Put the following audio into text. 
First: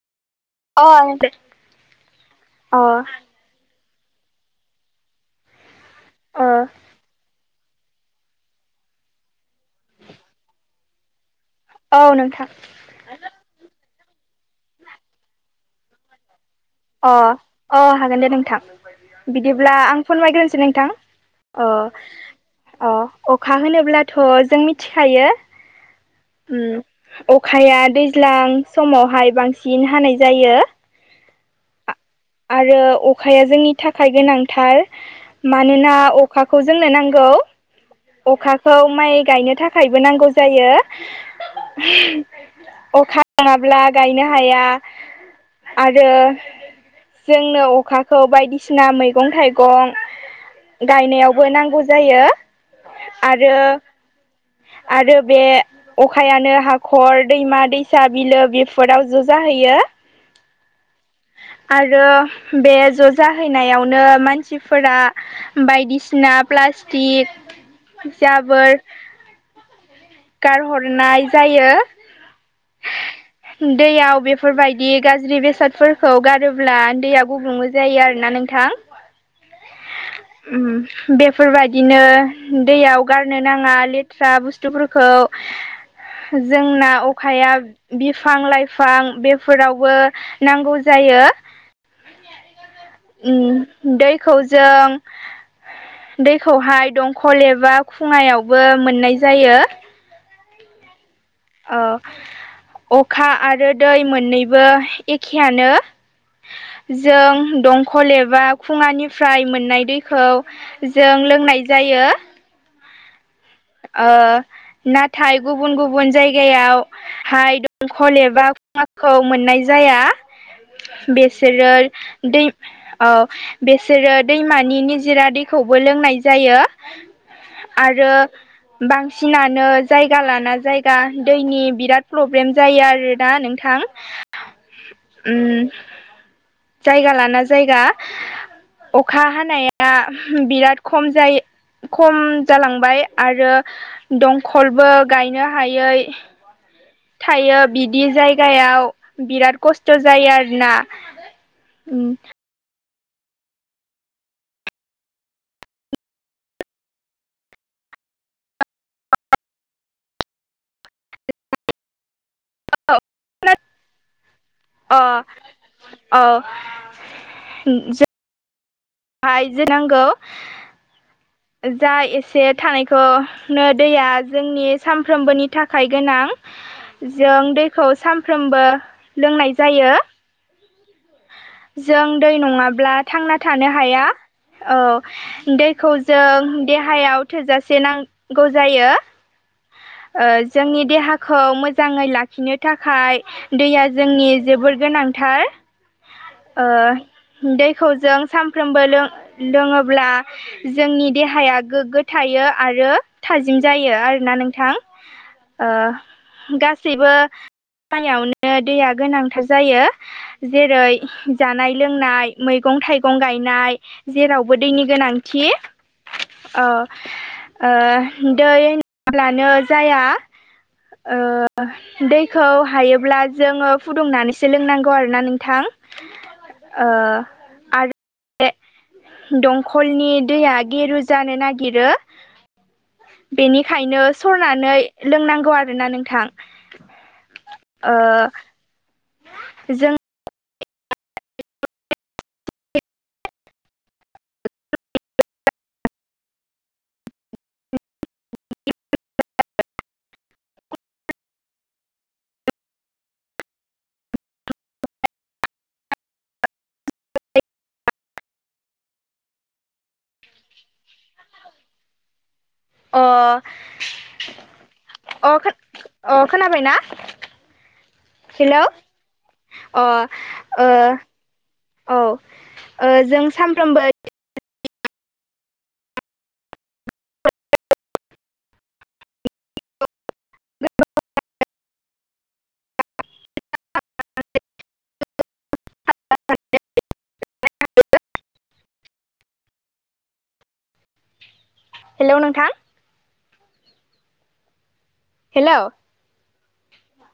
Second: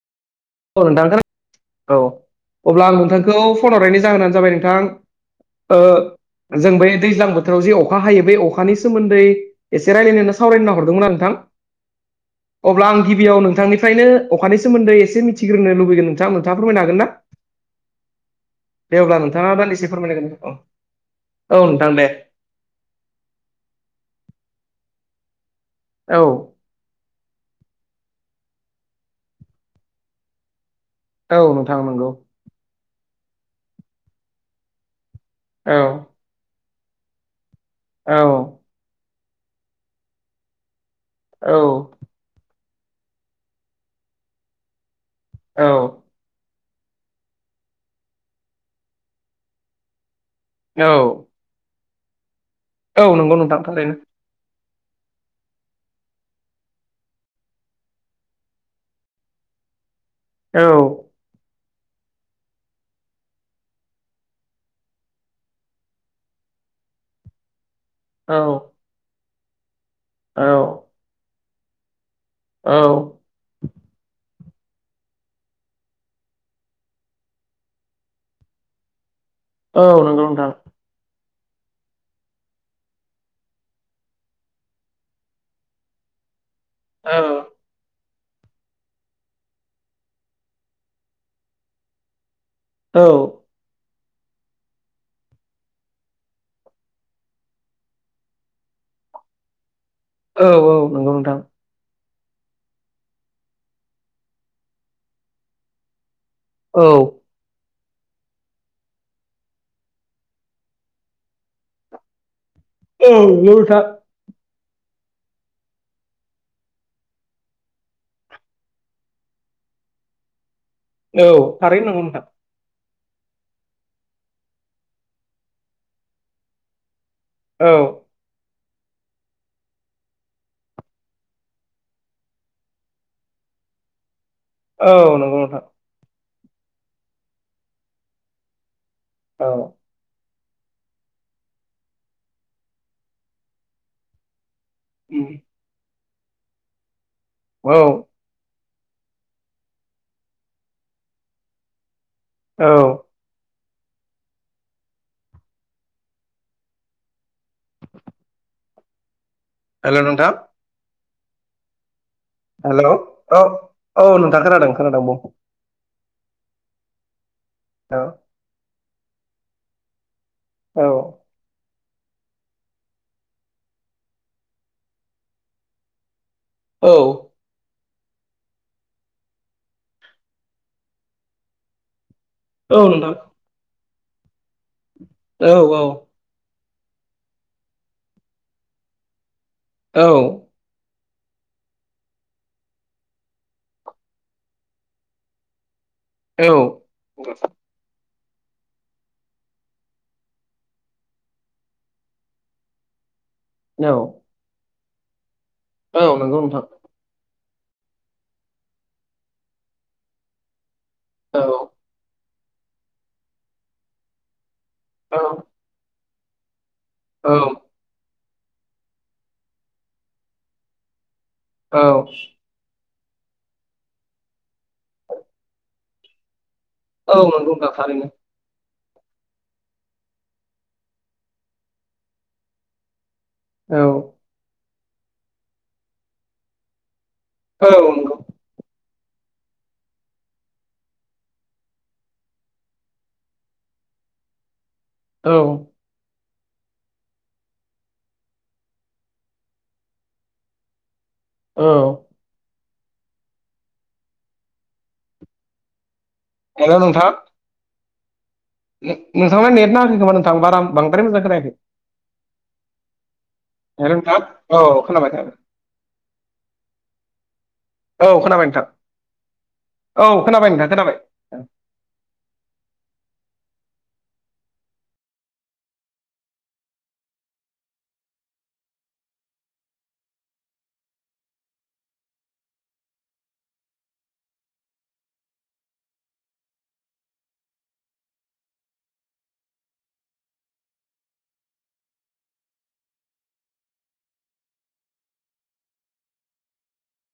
अ औ नोंथां खो औ अ अब्ला आं नोंथांखौ फननि जाहोनानो जाबाय नोंथां अ जों बे दैज्लां बोथोराव जे अखा हायो बे अखानि सोमोन्दै एसे रायजलायनायनानै सावरायना हरदोंमोन नोंथां औ नोंथां अब्ला आं गिबियाव नोंथांनिफ्रायनो अखानि सोमोन्दै एसे मिथिग्रोनो लुबैगोन नोंथां। नोंथाङा फोरमायनो हागोन ना? अ अ हागोन दे नोंथां दे अब्ला नोंथाङा बिदिब्ला दान्दिसे आं फोरमायगोन औ फोरमायग्रोनोसै नोंथां। औ नोंथां दे ओ अखा होनोब्लाथ' जों मिथिखायो औ उम अखाया दैज्लां समावहाय बांसिन हानाय जायो औ नोंथां नंगौ आरो अखाया जोंनि थाखाय गोनांथार औ मानोना अखाखौ जोंनो नांगौ औ अखा खौ माइ गायनो थाखायबो नांगौ जायो औ अखा नङाब्ला गायनो हाया औ आरो जोंनो अखाखौ बायदिसिना मैगं थाइगं गायनायाव बो नांगौ जायो औ नंगौ आरो नोंथां थारैनो आरो बे अखायानो हाखर दैमा दैसा बिलो बेफोराव ज' जाहैयो औ आरो बे ज' जाहैनायावनो मानसिफोरा बायदिसिना प्लास्टिक औ जाबोर औ गारहरनाय जायो औ दैयाव बेफोरबायदि गाज्रि बेसादफोरखौ गारोब्ला दैया गुबुंबो जायो आरोना नोंथां। [inaudible] औ नंगौ नोंथां उम बे फोरबायदिनो दैयाव गारनो नाङा लेथ्रा बुस्थुफोरखौ जोंना औ अखाया बिफां-लाइफां बेफोरावबो नांगौ जायो। औ उम दैखौ जों दैखौहाय दंखल एबा खुङायावबो मोननाय जायो। औ औ नंगौ नोंथां औ अखा आरो दै मोननैबो एखेयानो। औ जों दं कल एबा खुङानिफ्राय मोननाय दैखौ जों लोंनाय जायो। औ [unintelligible] ओ नाथाय गुबुन गुबुन जायगायाव हाय दंखल एबा खुवाखौ मोननाय जाया। औ बेसोरो थारैनो नंगौ नोंथां दै औ बेसोरो दैमानि निजिरा दैखौबो लोंनाय जायो। औ आरो बांसिनानो जायगा लाना जायगा दैनि बिराद प्रब्लेम जायो आरो दा नोंथां। थां औ नंगौ नोंथां उम जायगा लाना जायगा अखा औ हानाया बिराद खम जायो खम जालांबाय आरो दंखलबो उम गायनो हायै थायो औ बिदि जायगायाव बिराद खस्थ' जायो आरोना औ [inaudible] हेल नोंथां हेल' औ औ नोंथां खोनादों खोनादों बुं औ उम औ आयजो नांगौ औ जा एसे थानायखौनो दैया जोंनि सानफ्रोमबोनि थाखाय गोनां औ जों दैखौ सानफ्रोमबो लोंनाय जायो जों दै औ नङाब्ला नोंथां थांना थानो हाया औ दैखौ जों देहायाव थोजासे नांगौ जायो औ जोंनि देहाखौ मोजाङै लाखिनो थाखाय दैया जोंनि जोबोर गोनांथार औ दैखौ जों साम साफ्रोमबो लोङोब्ला जोंनि देहाया गोग्गो थायो आरो थाजिम औ जायो आरोना नोंथां औ नंगौ नोंथां गै गाससिबो खयावनो दैया गोनांथार जायो जेरै औ जानाय लोंनाय मैगं थाइगं गायनाय जेरावबो दैनि औ गोनांथि अ औ दै होनाब्लानो जाया औ दैखौ हायोब्ला जोङो फुदुंनानैसो लोंनांगौ आरोना नोंथां दंमारो दंखलनि दैया गेरु जानो नागिरो औ बेनिखायनो सरनानै लोंनांगौ आरोना नोंथां औ आ नंगौ जों औ बि औ हेलौ नोंथां नोंथांना नेना होै खोमा नोंथां बार बद्राय मजां खोनायाखै अ हेल' नोंथां औ खोनाबाय अ खोनाबाय, अ खोनाबाय ना औ खोनाबाय हेलौ नोंथां औ खोनाबाय अ नोंथां खोनाबाय औ जों सानफ्रोमबो [inaudible] हेलौ नोंथां हेलौ